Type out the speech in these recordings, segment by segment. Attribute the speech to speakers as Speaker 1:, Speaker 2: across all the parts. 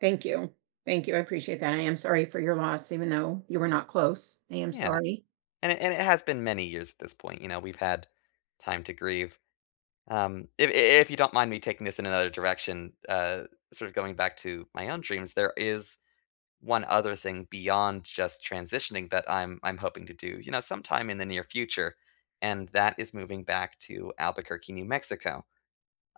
Speaker 1: Thank you. Thank you. I appreciate that. I am sorry for your loss even though you were not close. I am
Speaker 2: Yeah,
Speaker 1: sorry.
Speaker 2: and it and it has been many years at this point, you know, we've had time to grieve. Um, if i i if you don't mind me taking this in another direction, uh, sorta going back to my own dreams, there is one other thing beyond just transitioning that I'm I'm hoping to do, you know, sometime in the near future, and that is moving back to Albuquerque, New Mexico.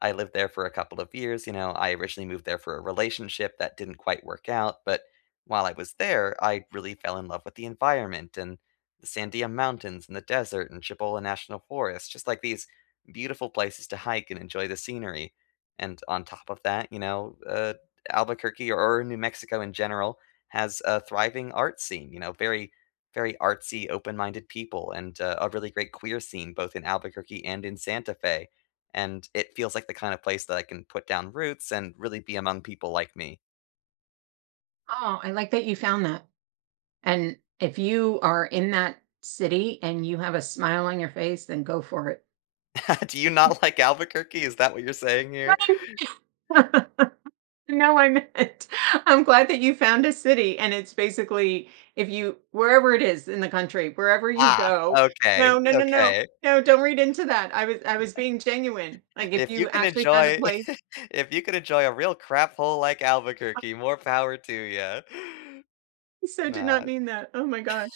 Speaker 2: I lived there for a couple of years, you know, I originally moved there for a relationship that didn't quite work out, but, while I was there, I really fell in love with the environment and the Sandia Mountains and the desert and Cibola National Forest, just, like, these beautiful places to hike and enjoy the scenery, and on top of that, you know, uh, Albuquerque, or New Mexico in genera,l has a thriving art scene, you know, very, very artsy, open-minded people, and a really great queer scene both in Albuquerque and in Santa Fe, and it feels like the kinda place that I can put down roots and really be among people like me.
Speaker 1: Oh, I like that you found that. And if you are in that city and you have a smile on your face, then go for it.
Speaker 2: Do you not like Albuquerque, is that what you're saying here?
Speaker 1: Right. No, I meant, I'm glad that you found a city and it's basically if you wherever it is in the country, wherever you
Speaker 2: Ah,
Speaker 1: go
Speaker 2: okay,
Speaker 1: no, no, no, no,
Speaker 2: okay.
Speaker 1: no, don't read into that. I was I was being genuine. Like, if
Speaker 2: If you
Speaker 1: you
Speaker 2: can
Speaker 1: actually found a
Speaker 2: enjoy
Speaker 1: place
Speaker 2: if you can enjoy a real craphole like
Speaker 1: [unintelligible]
Speaker 2: Albuquerque, more power to you.
Speaker 1: So did
Speaker 2: No,
Speaker 1: not
Speaker 2: I'm
Speaker 1: mean that. Oh, my gosh.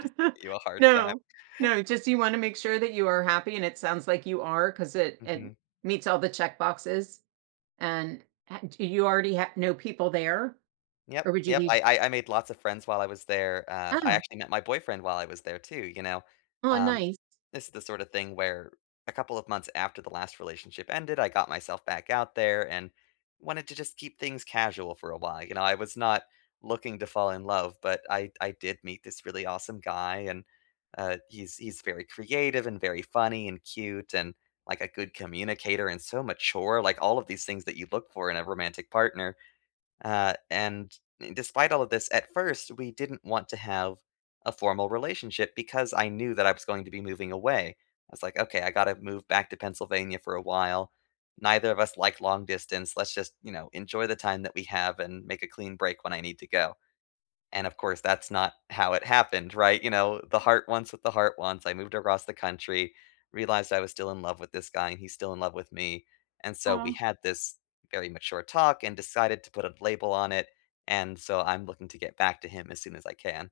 Speaker 2: just give you a hard time.
Speaker 1: No, no, just you wanna make sure that you are happy and it sounds like you are 'cause it it
Speaker 2: Mhm.
Speaker 1: meets all the checkboxes and h d you already h know people there
Speaker 2: Yep,
Speaker 1: or would you
Speaker 2: yep,
Speaker 1: be
Speaker 2: I I I made lots of friends while I was there. Uh, I
Speaker 1: Oh.
Speaker 2: actually met my boyfriend while I was there too, you know,
Speaker 1: Oh,
Speaker 2: um,
Speaker 1: nice.
Speaker 2: this is the sorta thing where a couple of months after the last relationship ended, I got myself back out there and wanted to just keep things casual for a while, you know, I was not looking to fall in love, but I d I did meet this really awesome guy, and, uh, he's he's very creative and very funny and cute and, like, a good communicator and so mature, like, all of these things that you look for in a romantic partner, uh, and despite all of this, at first we didn't want to have a formal relationship because I knew that I was going to be moving away. I was, like, "Okay, I gotta move back to Pennsylvania for a while. Neither of us like long distance. Let's just, you know, enjoy the time that we have and make a clean break when I need to go," and of course that's not how it happened, right? You know, the heart wants what the heart wants. I moved across the country, realized I was still in love with this guy, and he's still in love with me, and so we
Speaker 1: Oh.
Speaker 2: had this very mature talk and decided to put a label on it, and so I'm looking to get back to him as soon as I can.